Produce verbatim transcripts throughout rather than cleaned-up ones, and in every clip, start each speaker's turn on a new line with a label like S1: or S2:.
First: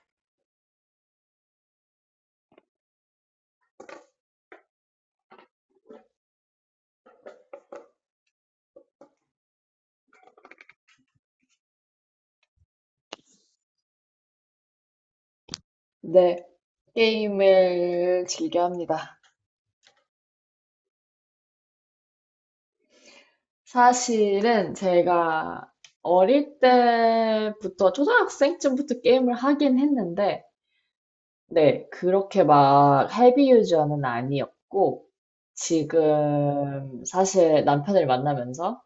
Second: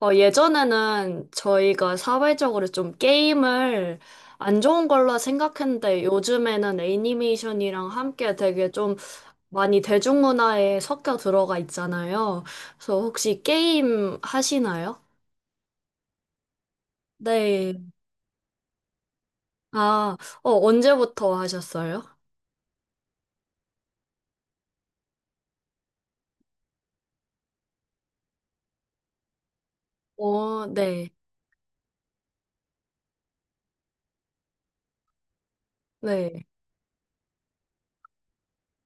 S1: 어, 예전에는 저희가 사회적으로 좀 게임을 안 좋은 걸로 생각했는데 요즘에는 애니메이션이랑 함께 되게 좀 많이 대중문화에 섞여 들어가 있잖아요. 그래서 혹시 게임 하시나요?
S2: 네,
S1: 네.
S2: 게임을 즐겨 합니다.
S1: 아, 어, 언제부터 하셨어요?
S2: 사실은 제가 어릴 때부터, 초등학생쯤부터 게임을 하긴 했는데,
S1: 어, 네.
S2: 네, 그렇게 막 헤비 유저는 아니었고,
S1: 네.
S2: 지금 사실 남편을 만나면서,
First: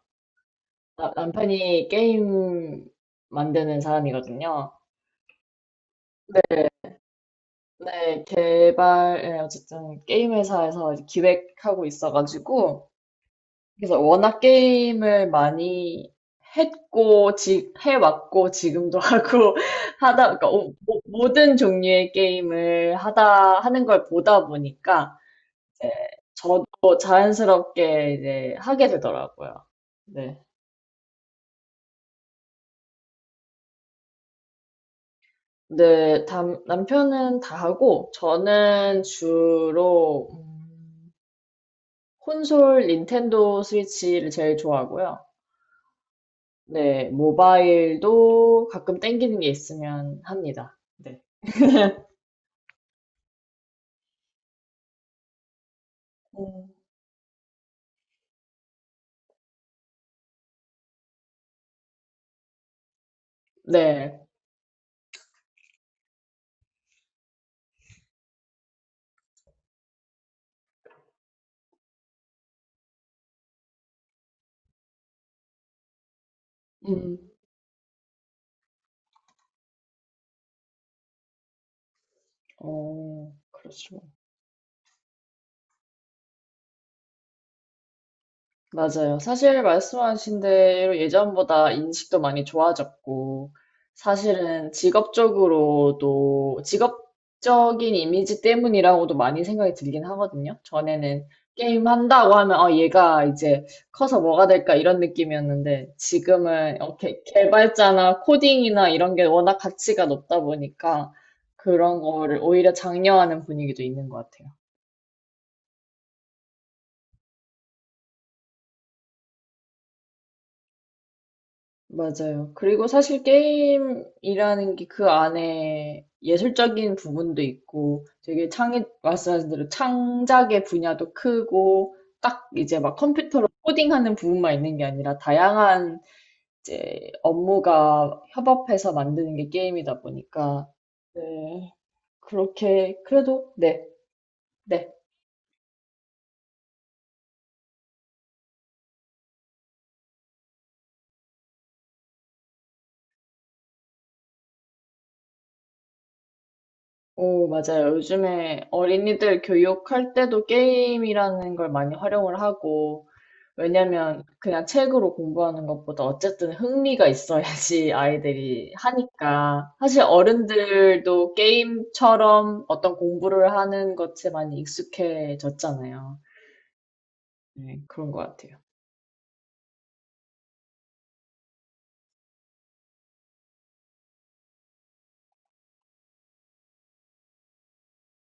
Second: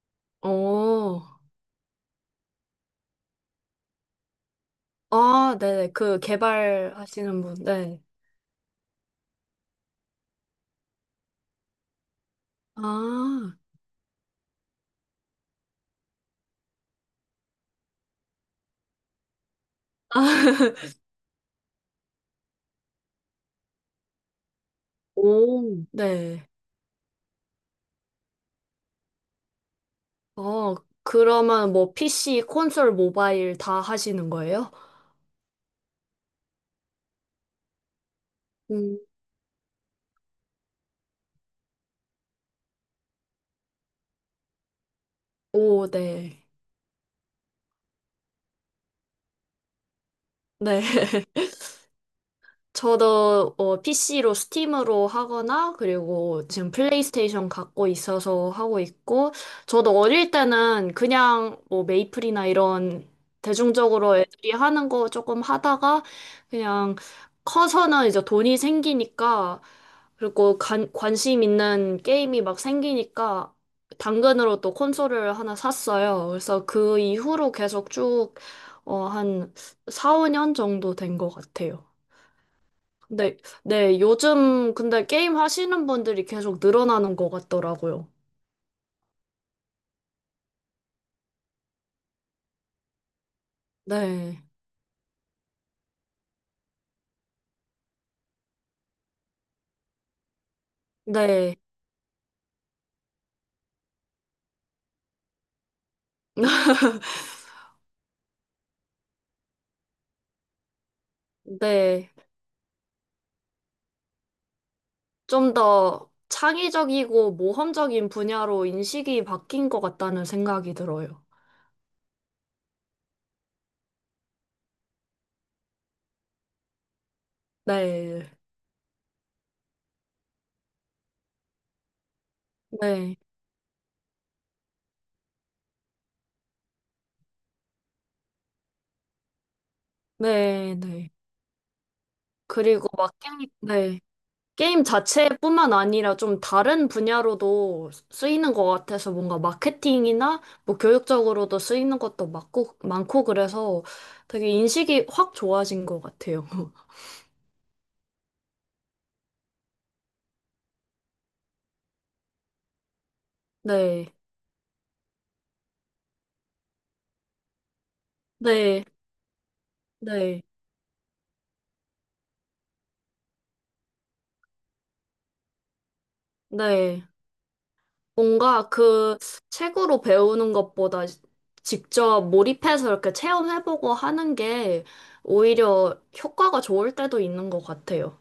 S2: 나-
S1: 어.
S2: 남편이 게임 만드는 사람이거든요.
S1: 아, 네네. 그
S2: 네,
S1: 개발하시는 분. 네.
S2: 네, 개발, 네, 어쨌든 게임 회사에서 기획하고 있어가지고,
S1: 아.
S2: 그래서 워낙 게임을 많이 했고, 지, 해왔고, 지금도 하고, 하다, 그러니까 오- 모- 모든 종류의 게임을 하다, 하는 걸 보다 보니까,
S1: 오.
S2: 이제
S1: 네.
S2: 저도 자연스럽게 이제 하게 되더라고요. 네.
S1: 어, 그러면 뭐 피씨, 콘솔, 모바일 다 하시는 거예요?
S2: 네, 담- 남편은 다 하고,
S1: 음.
S2: 저는 주로, 음, 콘솔 닌텐도 스위치를 제일 좋아하고요.
S1: 오, 네.
S2: 네, 모바일도 가끔 땡기는 게 있으면 합니다.
S1: 네.
S2: 네.
S1: 저도 어, 피씨로 스팀으로 하거나 그리고
S2: 음,
S1: 지금 플레이스테이션 갖고 있어서 하고 있고 저도 어릴 때는 그냥 뭐 메이플이나 이런 대중적으로
S2: 네.
S1: 애들이 하는 거 조금 하다가 그냥 커서는 이제 돈이 생기니까 그리고 관, 관심 있는 게임이 막 생기니까 당근으로 또 콘솔을 하나 샀어요. 그래서 그
S2: 음,
S1: 이후로 계속 쭉 어, 한 사, 오 년 정도 된 것 같아요.
S2: 어,
S1: 네, 네,
S2: 그렇죠.
S1: 요즘 근데 게임 하시는 분들이 계속 늘어나는 것 같더라고요.
S2: 맞아요. 사실 말씀하신 대로 예전보다 인식도 많이 좋아졌고,
S1: 네,
S2: 사실은 직업적으로도, 직업적인 이미지 때문이라고도 많이 생각이 들긴 하거든요. 전에는
S1: 네,
S2: 게임 한다고 하면, 어, 얘가 이제 커서 뭐가 될까 이런 느낌이었는데, 지금은 이렇게 개발자나 코딩이나 이런 게 워낙 가치가 높다 보니까, 그런
S1: 네.
S2: 거를 오히려 장려하는 분위기도 있는 것 같아요.
S1: 좀 더 창의적이고 모험적인 분야로 인식이 바뀐 것 같다는 생각이 들어요.
S2: 맞아요. 그리고 사실 게임이라는 게 그 안에 예술적인 부분도 있고
S1: 네,
S2: 되게 창의, 말씀하신 대로 창작의 분야도 크고 딱 이제 막
S1: 네,
S2: 컴퓨터로 코딩하는 부분만 있는 게 아니라 다양한 이제 업무가 협업해서 만드는 게 게임이다 보니까
S1: 네, 네.
S2: 네,
S1: 그리고
S2: 그렇게
S1: 막, 게임-
S2: 그래도 네,
S1: 네. 게임
S2: 네.
S1: 자체뿐만 아니라 좀 다른 분야로도 쓰이는 것 같아서 뭔가 마케팅이나 뭐 교육적으로도 쓰이는 것도 많고, 많고 그래서 되게 인식이 확 좋아진 것 같아요.
S2: 오, 맞아요. 요즘에 어린이들 교육할 때도 게임이라는 걸 많이 활용을 하고
S1: 네,
S2: 왜냐면 그냥 책으로 공부하는 것보다 어쨌든 흥미가 있어야지 아이들이
S1: 네,
S2: 하니까. 사실
S1: 네,
S2: 어른들도 게임처럼 어떤 공부를 하는 것에 많이 익숙해졌잖아요.
S1: 네.
S2: 네, 그런 것 같아요.
S1: 뭔가 그 책으로 배우는 것보다 직접 몰입해서 이렇게 체험해보고 하는 게 오히려 효과가 좋을 때도 있는 것 같아요.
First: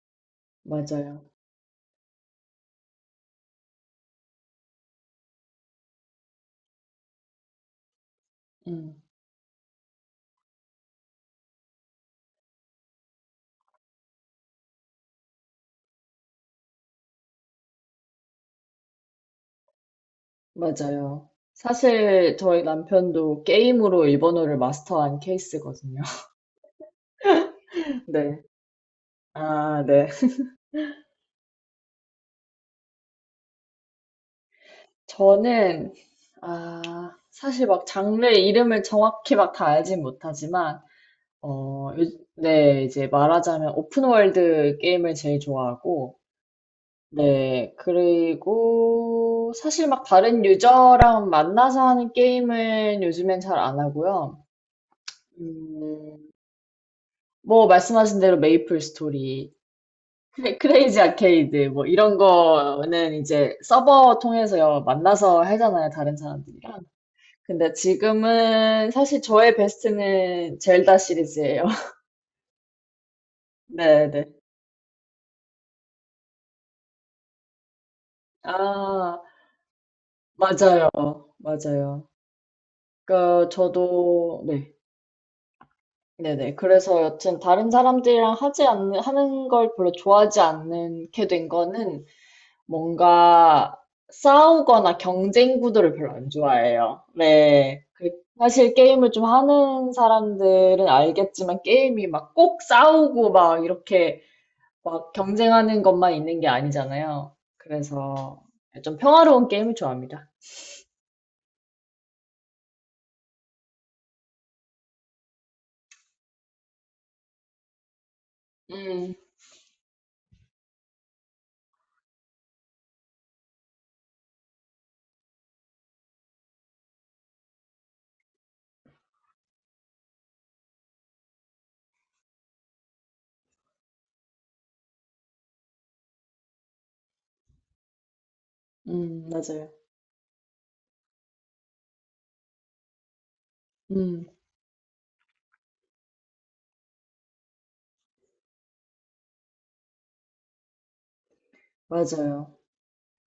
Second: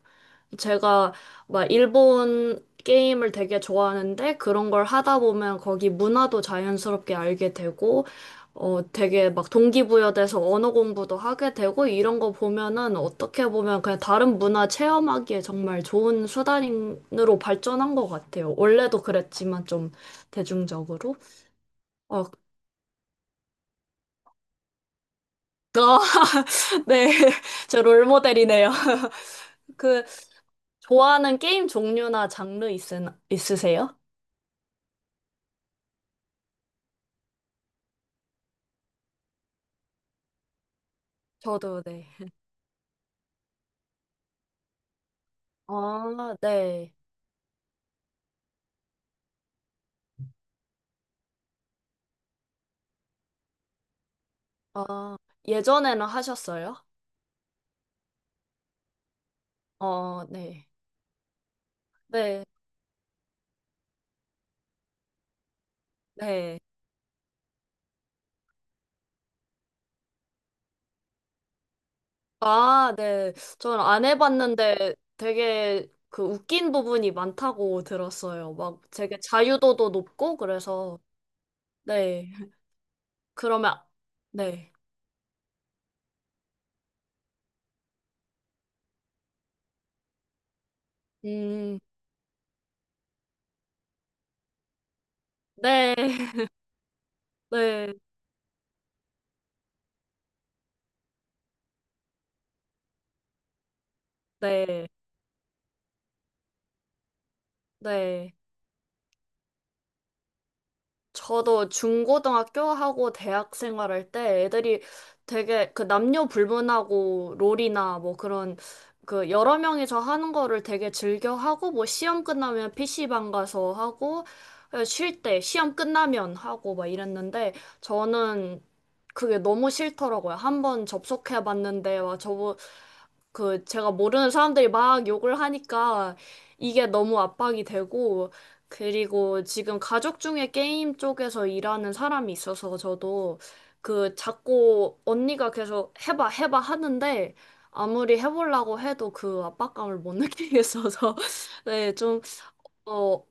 S1: 제가
S2: 맞아요.
S1: 막 일본 게임을 되게 좋아하는데 그런 걸 하다 보면 거기 문화도 자연스럽게 알게 되고 어
S2: 음,
S1: 되게 막 동기부여돼서 언어 공부도 하게 되고 이런 거 보면은 어떻게 보면 그냥 다른 문화 체험하기에 정말 좋은 수단으로 발전한 것 같아요. 원래도 그랬지만 좀 대중적으로.
S2: 맞아요.
S1: 어,
S2: 사실 저희 남편도 게임으로 일본어를 마스터한 케이스거든요.
S1: 아, 네. 제
S2: 네.
S1: 롤모델이네요.
S2: 아,
S1: 그
S2: 네.
S1: 좋아하는 게임 종류나 장르 있으, 있으세요?
S2: 저는, 아, 사실 막 장르 이름을 정확히 막 다 알진 못하지만,
S1: 저도
S2: 어,
S1: 네.
S2: 요- 네, 이제 말하자면 오픈월드 게임을 제일 좋아하고,
S1: 아, 네.
S2: 네, 그리고 사실 막 다른 유저랑 만나서 하는 게임은 요즘엔 잘 안 하고요.
S1: 아, 예전에는
S2: 음,
S1: 하셨어요?
S2: 뭐 말씀하신 대로 메이플 스토리,
S1: 어,
S2: 크레-
S1: 네.
S2: 크레이지 아케이드, 뭐 이런
S1: 네,
S2: 거는 이제 서버 통해서 만나서 하잖아요, 다른
S1: 네.
S2: 사람들이랑. 근데 지금은 사실 저의 베스트는 젤다 시리즈예요.
S1: 아, 네. 전 안
S2: 네, 네.
S1: 해봤는데 되게 그 웃긴 부분이 많다고 들었어요. 막 되게
S2: 아,
S1: 자유도도 높고
S2: 맞아요.
S1: 그래서,
S2: 맞아요.
S1: 네.
S2: 그러니까
S1: 그러면,
S2: 저도 네.
S1: 네.
S2: 네네. 그래서 여튼 다른 사람들이랑 하지 않는 하는 걸 별로 좋아하지 않게 된
S1: 음,
S2: 거는 뭔가 싸우거나 경쟁
S1: 네.
S2: 구도를 별로 안 좋아해요. 네.
S1: 네,
S2: 그- 사실 게임을 좀 하는 사람들은 알겠지만 게임이 막 꼭 싸우고 막 이렇게
S1: 네,
S2: 막 경쟁하는 것만 있는 게 아니잖아요.
S1: 네.
S2: 그래서 좀 평화로운 게임을 좋아합니다.
S1: 저도 중고등학교 하고 대학 생활할 때 애들이 되게 그 남녀 불문하고 롤이나 뭐 그런
S2: 음,
S1: 그 여러 명이서 하는 거를 되게 즐겨 하고 뭐 시험 끝나면 피씨방 가서 하고 쉴 때 시험 끝나면 하고 막 이랬는데 저는 그게 너무 싫더라고요. 한 번 접속해 봤는데 와 저거 그 제가 모르는 사람들이 막 욕을 하니까 이게 너무 압박이 되고
S2: 음,
S1: 그리고
S2: 맞아요.
S1: 지금 가족 중에 게임 쪽에서 일하는 사람이 있어서 저도 그
S2: 음.
S1: 자꾸 언니가 계속 해봐 해봐 하는데 아무리 해보려고 해도 그 압박감을 못 느끼겠어서 네, 좀,
S2: 맞아요.
S1: 어,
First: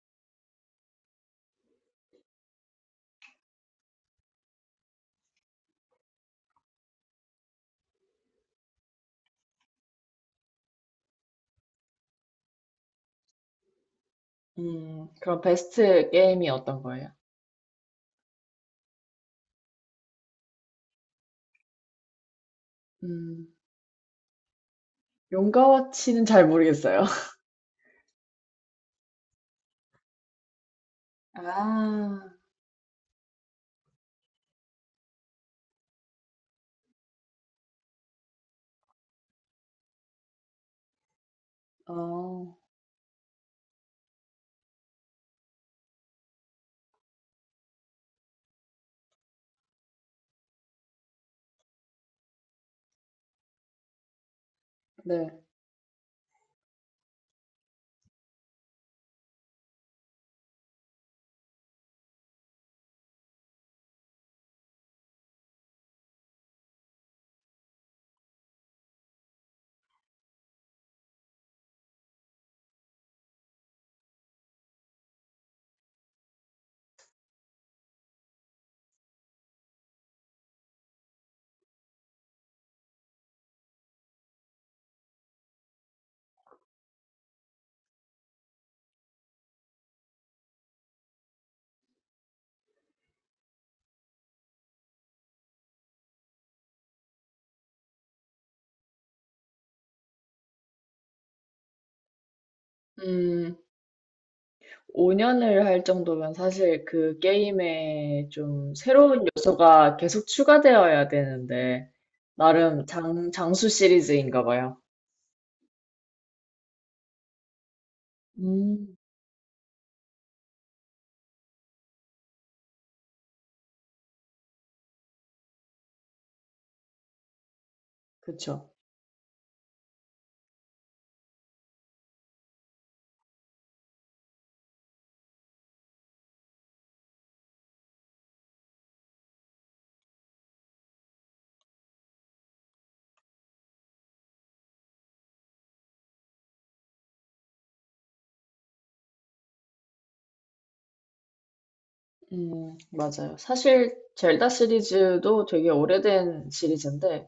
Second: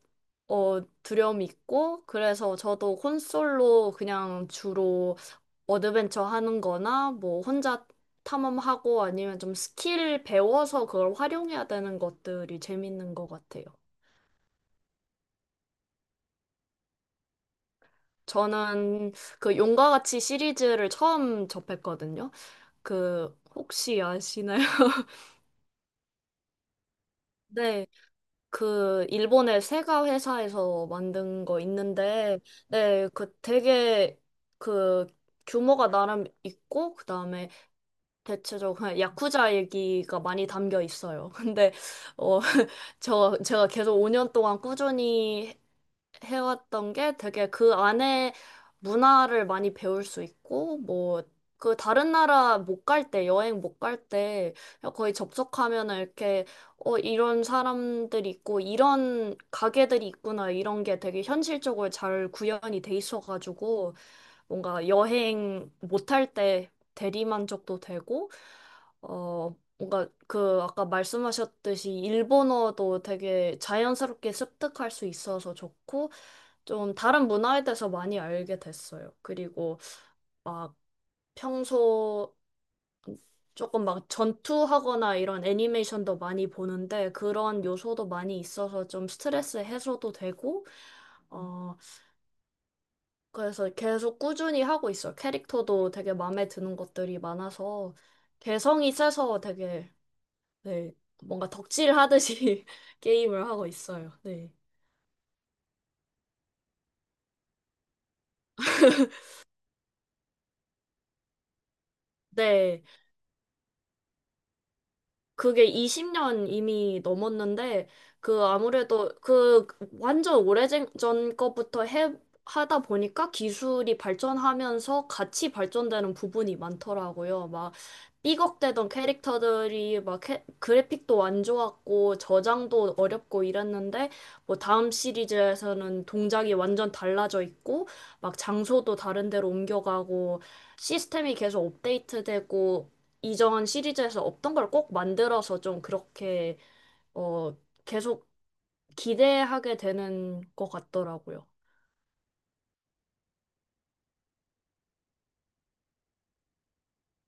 S1: 어, 두려움이 있고 그래서 저도 콘솔로 그냥 주로 어드벤처 하는 거나 뭐 혼자 탐험하고 아니면 좀 스킬 배워서 그걸 활용해야 되는 것들이 재밌는 것 같아요.
S2: 음, 그럼 베스트 게임이 어떤 거예요?
S1: 저는 그 용과 같이 시리즈를 처음 접했거든요. 그
S2: 음,
S1: 혹시 아시나요?
S2: 용가와치는 잘 모르겠어요.
S1: 네, 그 일본의 세가 회사에서 만든 거
S2: 아,
S1: 있는데, 네, 그 되게 그 규모가 나름 있고, 그 다음에 대체적으로 그냥 야쿠자 얘기가 많이 담겨 있어요. 근데 어,
S2: 어,
S1: 저 제가 계속 오 년 동안 꾸준히 해왔던 게 되게 그 안에 문화를 많이 배울 수 있고, 뭐, 그 다른 나라 못 갈 때, 여행 못 갈 때, 거의
S2: 네.
S1: 접속하면은 이렇게, 어, 이런 사람들이 있고, 이런 가게들이 있구나, 이런 게 되게 현실적으로 잘 구현이 돼 있어가지고, 뭔가 여행 못할 때 대리만족도 되고, 어, 뭔가 그 아까 말씀하셨듯이 일본어도 되게 자연스럽게 습득할 수 있어서 좋고 좀 다른 문화에 대해서 많이 알게 됐어요. 그리고 막 평소 조금 막 전투하거나 이런 애니메이션도 많이 보는데 그런 요소도 많이 있어서 좀 스트레스 해소도 되고 어 그래서 계속 꾸준히 하고 있어요. 캐릭터도 되게 마음에 드는 것들이 많아서 개성이 세서 되게 네, 뭔가 덕질 하듯이 게임을
S2: 음,
S1: 하고 있어요. 네.
S2: 오 년을 할 정도면 사실 그 게임에 좀 새로운 요소가 계속 추가되어야 되는데,
S1: 네.
S2: 나름 장, 장수 시리즈인가 봐요.
S1: 그게 이십 년 이미 넘었는데, 그
S2: 음,
S1: 아무래도 그 완전 오래전 것부터 해, 하다 보니까 기술이 발전하면서 같이 발전되는 부분이 많더라고요. 막
S2: 그쵸.
S1: 삐걱대던 캐릭터들이 막 캐- 그래픽도 안 좋았고 저장도 어렵고 이랬는데, 뭐 다음 시리즈에서는 동작이 완전 달라져 있고, 막 장소도 다른 데로 옮겨가고, 시스템이 계속 업데이트되고, 이전 시리즈에서 없던 걸 꼭 만들어서 좀 그렇게 어 계속 기대하게 되는 것 같더라고요.
S2: 음, 맞아요. 사실 젤다 시리즈도 되게 오래된 시리즈인데,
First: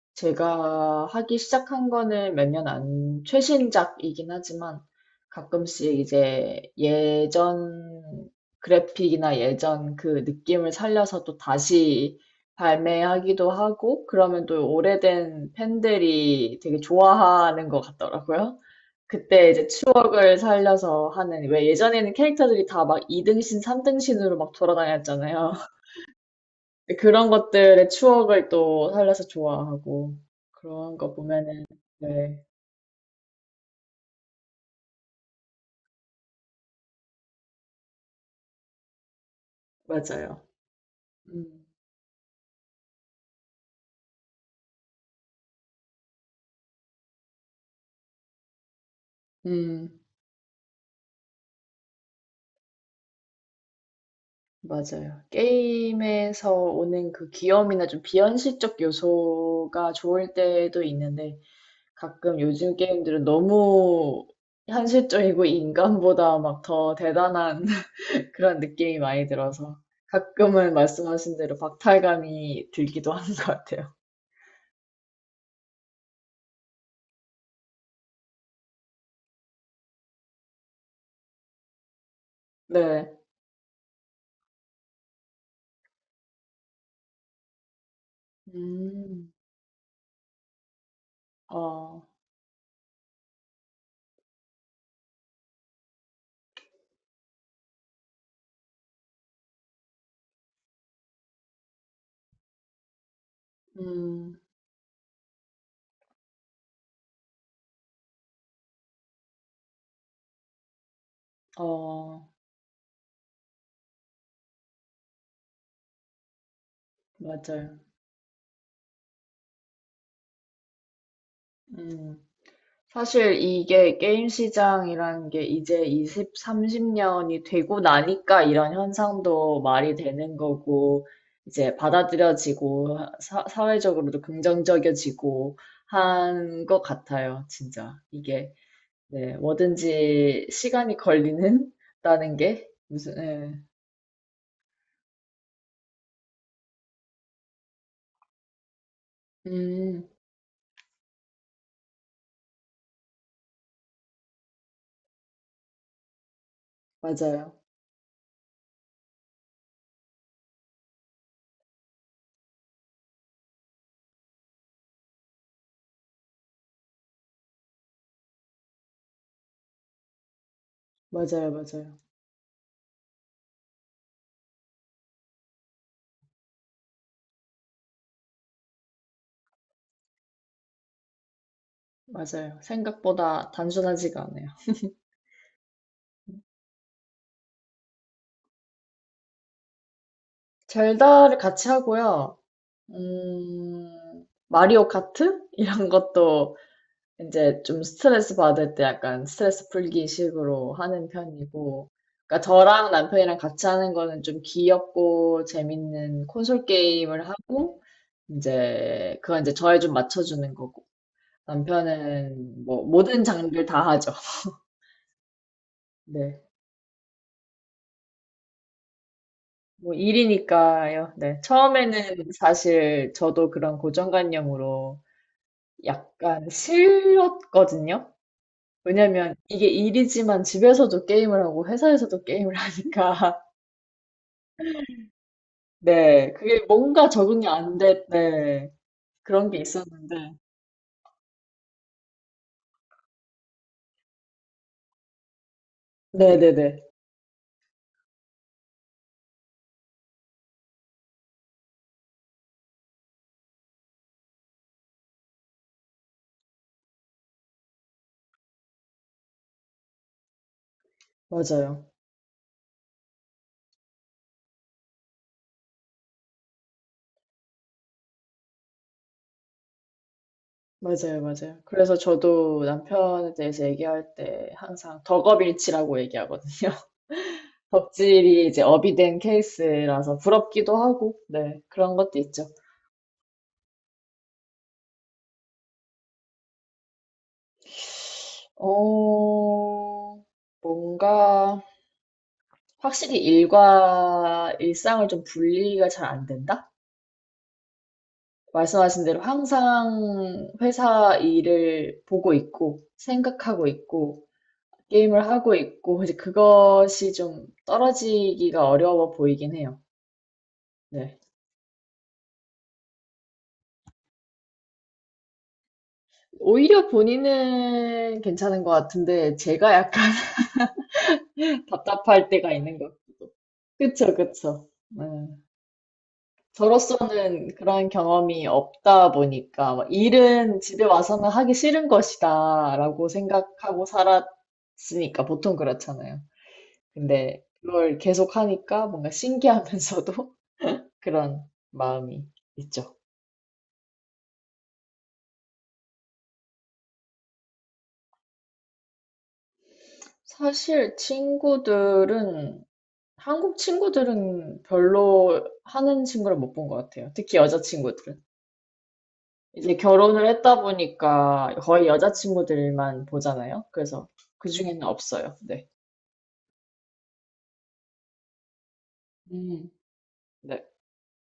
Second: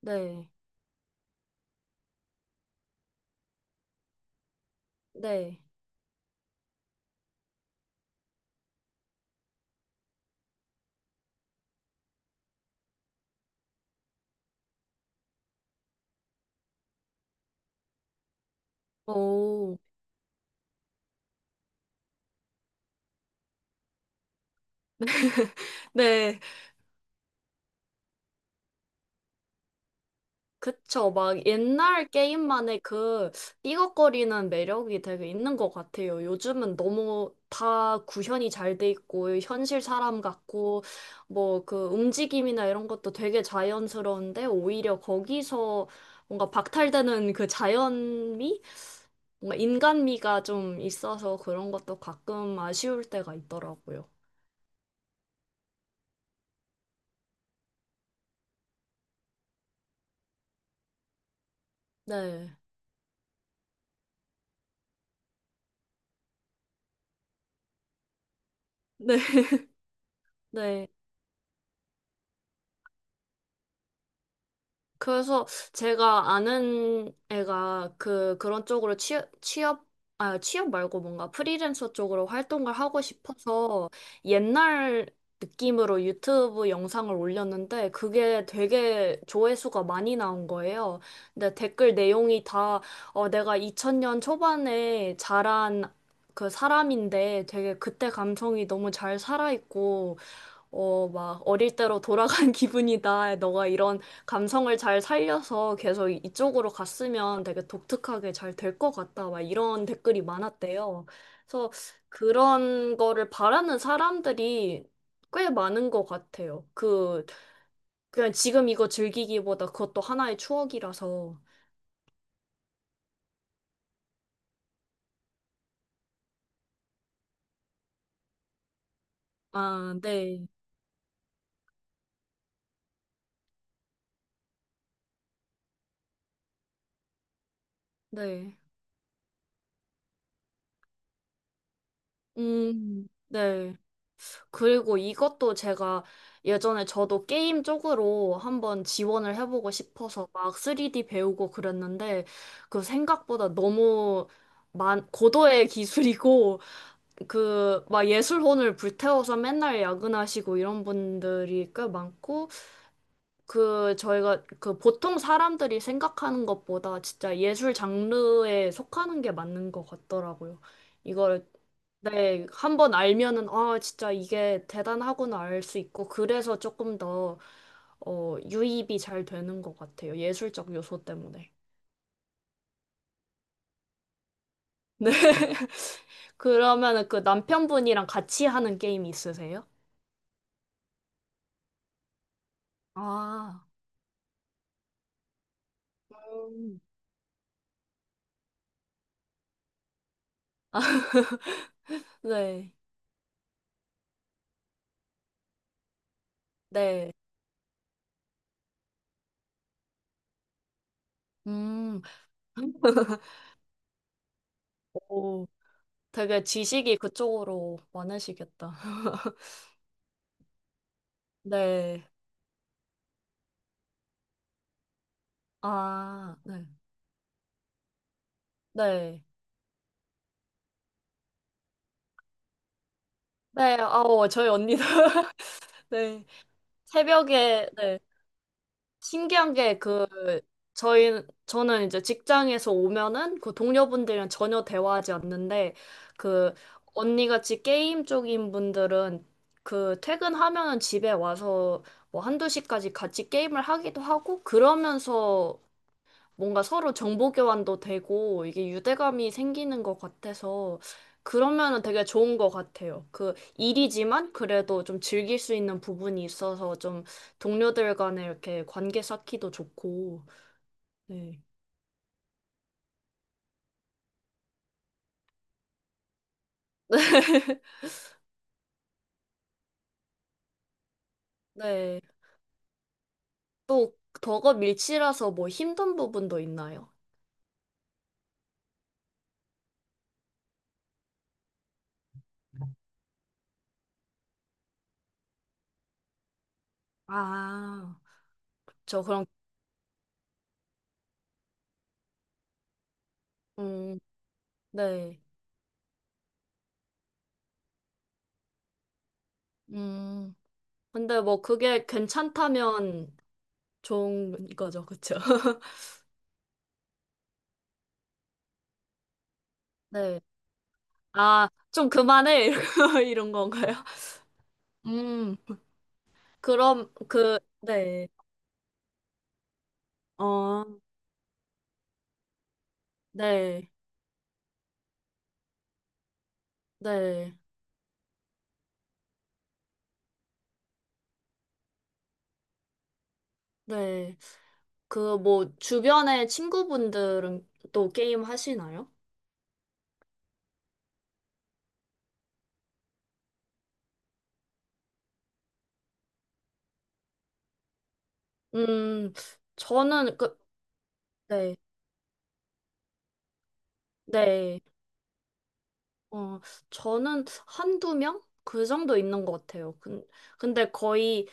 S1: 네.
S2: 제가 하기 시작한 거는 몇 년 안, 최신작이긴 하지만
S1: 네.
S2: 가끔씩 이제 예전 그래픽이나 예전 그 느낌을 살려서 또 다시 발매하기도 하고 그러면 또 오래된 팬들이 되게 좋아하는 것 같더라고요. 그때 이제
S1: 오.
S2: 추억을 살려서 하는, 왜 예전에는 캐릭터들이 다 막 이 등신, 삼 등신으로 막 돌아다녔잖아요.
S1: 네.
S2: 네, 그런 것들의 추억을 또 살려서 좋아하고 그런
S1: 그쵸.
S2: 거
S1: 막
S2: 보면은
S1: 옛날
S2: 네
S1: 게임만의 그 삐걱거리는 매력이 되게 있는 것 같아요. 요즘은 너무 다 구현이 잘 돼 있고, 현실 사람
S2: 맞아요.
S1: 같고, 뭐
S2: 음,
S1: 그 움직임이나 이런 것도 되게 자연스러운데, 오히려 거기서 뭔가 박탈되는 그 자연미? 뭔가
S2: 음
S1: 인간미가 좀 있어서 그런 것도 가끔 아쉬울 때가 있더라고요.
S2: 맞아요. 게임에서 오는 그 귀염이나 좀 비현실적 요소가 좋을 때도 있는데 가끔
S1: 네.
S2: 요즘 게임들은 너무 현실적이고 인간보다 막 더 대단한 그런 느낌이
S1: 네.
S2: 많이 들어서 가끔은
S1: 네.
S2: 말씀하신 대로 박탈감이 들기도 하는 것 같아요.
S1: 그래서 제가 아는 애가 그 그런 쪽으로 취업 취업 아 취업 말고 뭔가 프리랜서 쪽으로 활동을 하고
S2: 네.
S1: 싶어서 옛날 느낌으로 유튜브 영상을 올렸는데 그게 되게
S2: 음,
S1: 조회수가 많이 나온 거예요. 근데 댓글
S2: 어,
S1: 내용이 다 어, 내가 이천 년 초반에 자란 그 사람인데 되게 그때 감성이 너무 잘 살아있고 어, 막 어릴 때로 돌아간 기분이다. 너가 이런
S2: 음.
S1: 감성을 잘 살려서 계속 이쪽으로 갔으면 되게 독특하게 잘 될 것 같다. 막 이런 댓글이 많았대요. 그래서
S2: 어,
S1: 그런 거를 바라는 사람들이 꽤 많은 것 같아요. 그,
S2: 맞아요.
S1: 그냥 지금 이거 즐기기보다 그것도 하나의 추억이라서.
S2: 음. 사실 이게 게임 시장이라는 게 이제 이십, 삼십 년이 되고 나니까 이런 현상도 말이
S1: 아,
S2: 되는
S1: 네.
S2: 거고, 이제 받아들여지고, 사, 사회적으로도 긍정적이어지고 한 것 같아요, 진짜. 이게,
S1: 네.
S2: 네, 뭐든지 시간이 걸리는? 다는 게
S1: 음,
S2: 무슨, 예.
S1: 네. 그리고 이것도 제가 예전에 저도 게임 쪽으로 한번 지원을 해보고
S2: 음,
S1: 싶어서 막 쓰리디 배우고 그랬는데 그 생각보다 너무 만, 고도의 기술이고
S2: 맞아요.
S1: 그 막 예술혼을 불태워서 맨날 야근하시고 이런 분들이 꽤 많고 그 저희가 그 보통 사람들이 생각하는 것보다 진짜 예술 장르에 속하는 게 맞는 것 같더라고요. 이걸
S2: 맞아요, 맞아요.
S1: 네, 한번 알면은, 아, 진짜 이게 대단하구나 알 수 있고, 그래서 조금 더, 어, 유입이 잘 되는 것 같아요. 예술적 요소 때문에.
S2: 맞아요. 생각보다 단순하지가 않아요.
S1: 네. 그러면은 그 남편분이랑 같이 하는 게임 있으세요?
S2: 젤다를 같이 하고요.
S1: 아,
S2: 음, 마리오 카트? 이런 것도
S1: 음.
S2: 이제 좀 스트레스 받을 때 약간 스트레스 풀기 식으로 하는 편이고. 그러니까
S1: 네,
S2: 저랑 남편이랑 같이 하는 거는 좀 귀엽고 재밌는 콘솔
S1: 네.
S2: 게임을 하고, 이제 그건 이제 저에 좀 맞춰주는 거고.
S1: 음,
S2: 남편은 뭐 모든 장르를 다 하죠.
S1: 오,
S2: 네.
S1: 되게 지식이 그쪽으로 많으시겠다.
S2: 뭐 일이니까요. 네.
S1: 네.
S2: 처음에는 사실 저도 그런 고정관념으로
S1: 아,
S2: 약간
S1: 네.
S2: 싫었거든요.
S1: 네.
S2: 왜냐면 이게 일이지만 집에서도 게임을 하고 회사에서도 게임을 하니까
S1: 네, 아우, 저희 언니도. 네.
S2: 네 그게 뭔가 적응이
S1: 새벽에
S2: 안
S1: 네.
S2: 됐네 그런
S1: 신기한
S2: 게
S1: 게 그
S2: 있었는데
S1: 저희 저는 이제 직장에서 오면은 그 동료분들이랑 전혀 대화하지 않는데 그
S2: 네네네
S1: 언니같이 게임 쪽인 분들은 그 퇴근하면은 집에 와서 뭐 한두 시까지 같이 게임을 하기도 하고 그러면서 뭔가 서로 정보 교환도 되고 이게 유대감이 생기는 것 같아서 그러면은
S2: 맞아요.
S1: 되게 좋은 것 같아요. 그 일이지만 그래도 좀 즐길 수 있는 부분이 있어서 좀 동료들 간에 이렇게 관계 쌓기도 좋고.
S2: 맞아요,
S1: 네.
S2: 맞아요. 그래서 저도 남편에 대해서 얘기할 때 항상 덕업일치라고 얘기하거든요. 덕질이 이제 업이 된 케이스라서 부럽기도 하고, 네, 그런
S1: 네.
S2: 것도 있죠.
S1: 또 더거 밀치라서 뭐 힘든 부분도 있나요?
S2: 어, 뭔가 확실히 일과 일상을 좀 분리가 잘 안 된다?
S1: 아, 저
S2: 말씀하신 대로
S1: 그럼
S2: 항상 회사 일을 보고 있고, 생각하고
S1: 음,
S2: 있고,
S1: 네.
S2: 게임을 하고 있고, 이제 그것이 좀 떨어지기가 어려워 보이긴 해요.
S1: 음.
S2: 네.
S1: 근데 뭐 그게 괜찮다면 좋은 거죠. 그쵸?
S2: 오히려 본인은 괜찮은 것 같은데, 제가 약간
S1: 네. 아, 좀
S2: 답답할
S1: 그만해.
S2: 때가 있는 것
S1: 이런
S2: 같고.
S1: 건가요?
S2: 그쵸, 그쵸. 네.
S1: 음, 그럼, 그,
S2: 저로서는 그런
S1: 네.
S2: 경험이 없다 보니까 막 일은
S1: 어,
S2: 집에 와서는 하기 싫은 것이다라고
S1: 네.
S2: 생각하고 살았으니까 보통 그렇잖아요.
S1: 네.
S2: 근데 그걸 계속 하니까 뭔가 신기하면서도 그런 마음이 있죠.
S1: 네. 그, 뭐, 주변의 친구분들은 또 게임 하시나요?
S2: 사실 친구들은 한국 친구들은 별로 하는 친구를 못 본 것 같아요. 특히 여자 친구들은.
S1: 음,
S2: 이제
S1: 저는,
S2: 결혼을
S1: 그,
S2: 했다 보니까
S1: 네.
S2: 거의 여자 친구들만 보잖아요. 그래서
S1: 네.
S2: 그중에는 없어요. 네.
S1: 어, 저는 한두 명? 그 정도 있는 것
S2: 음.
S1: 같아요. 근,
S2: 네,
S1: 근데 거의,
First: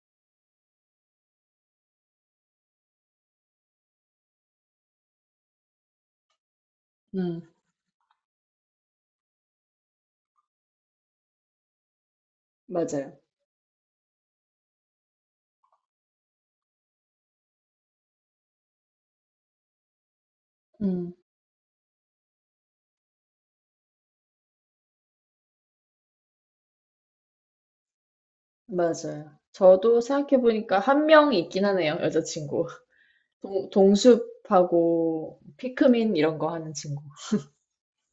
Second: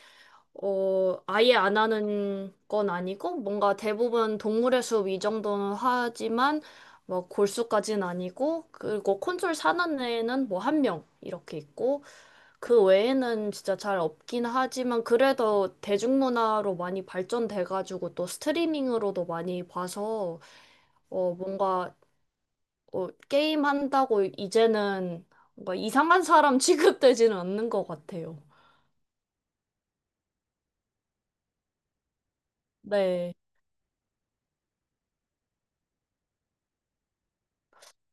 S1: 어, 아예 안 하는 건 아니고, 뭔가 대부분 동물의 숲 이 정도는 하지만, 뭐,
S2: 음.
S1: 골수까지는 아니고, 그리고 콘솔 사는 애는 뭐, 한 명, 이렇게 있고, 그
S2: 맞아요.
S1: 외에는 진짜 잘 없긴 하지만, 그래도 대중문화로 많이 발전돼가지고, 또 스트리밍으로도 많이 봐서,
S2: 음.
S1: 어, 뭔가 어, 게임 한다고 이제는 뭔가 이상한 사람 취급되지는 않는 것 같아요.
S2: 맞아요. 저도 생각해보니까 한 명이 있긴 하네요, 여자친구.
S1: 네.
S2: 동, 동숲하고 피크민 이런 거 하는 친구.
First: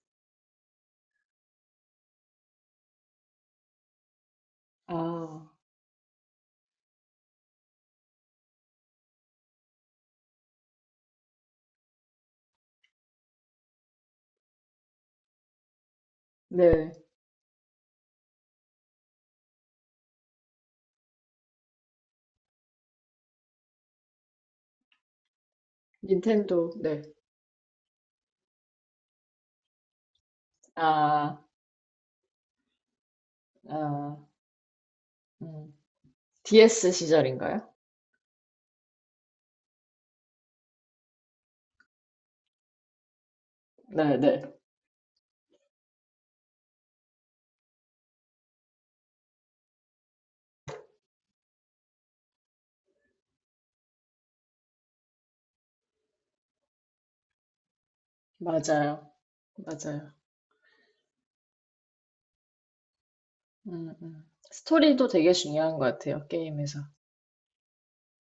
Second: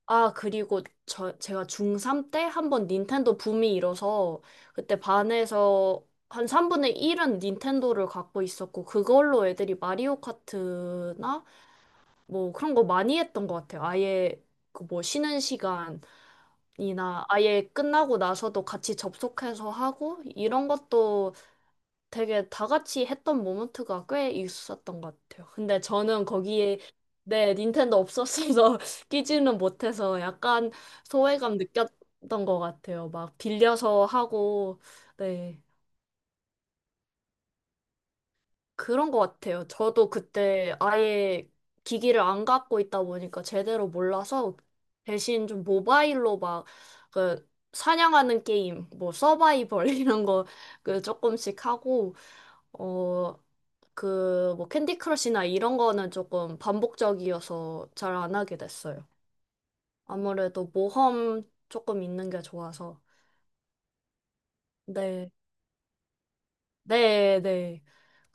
S1: 아, 그리고 저, 제가 중삼 때 한 번 닌텐도 붐이 일어서 그때
S2: 아,
S1: 반에서 한 삼분의 일은 닌텐도를 갖고 있었고 그걸로 애들이 마리오 카트나 뭐 그런 거 많이 했던 것 같아요. 아예 그 뭐 쉬는 시간이나
S2: 네,
S1: 아예 끝나고 나서도 같이 접속해서 하고 이런 것도 되게 다 같이 했던 모먼트가 꽤 있었던 것 같아요. 근데 저는
S2: 닌텐도,
S1: 거기에
S2: 네.
S1: 네, 닌텐도 없었어서 끼지는 못해서 약간
S2: 아,
S1: 소외감 느꼈던 것 같아요. 막 빌려서
S2: 아,
S1: 하고, 네,
S2: 음. 디에스 시절인가요?
S1: 그런 것 같아요. 저도 그때 아예 기기를 안 갖고 있다 보니까 제대로
S2: 네, 네.
S1: 몰라서 대신 좀 모바일로 막 그 사냥하는 게임, 뭐 서바이벌 이런 거 그 조금씩 하고, 어, 그, 뭐, 캔디 크러쉬나 이런 거는 조금 반복적이어서 잘 안 하게 됐어요.
S2: 맞아요. 맞아요.
S1: 아무래도 모험 조금 있는 게 좋아서.
S2: 음, 음. 스토리도
S1: 네,
S2: 되게 중요한 것 같아요, 게임에서.
S1: 네, 네.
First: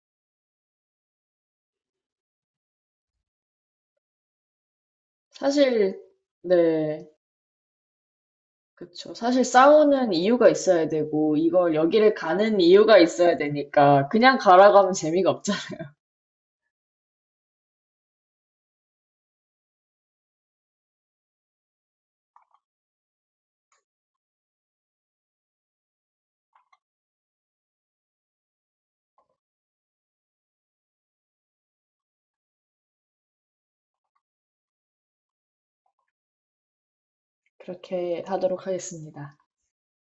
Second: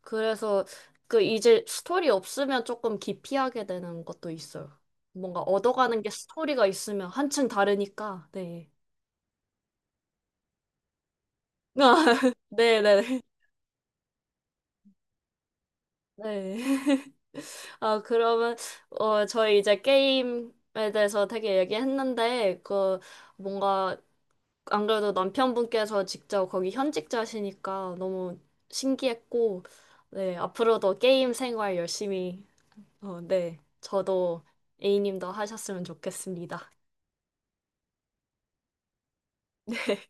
S1: 그래서 그 이제 스토리 없으면 조금 기피하게 되는 것도 있어요. 뭔가
S2: 사실,
S1: 얻어가는 게 스토리가
S2: 네.
S1: 있으면 한층 다르니까, 네.
S2: 그쵸. 사실 싸우는 이유가 있어야 되고, 이걸 여기를 가는
S1: 네,
S2: 이유가
S1: 네, 네.
S2: 있어야 되니까, 그냥 가라고 하면 재미가 없잖아.
S1: 네. 아, 그러면, 어, 저희 이제 게임에 대해서 되게 얘기했는데, 그, 뭔가 안 그래도 남편분께서 직접 거기 현직자시니까 너무 신기했고, 네, 앞으로도 게임 생활 열심히, 어, 네, 저도 A님도 하셨으면 좋겠습니다.
S2: 그렇게 하도록 하겠습니다.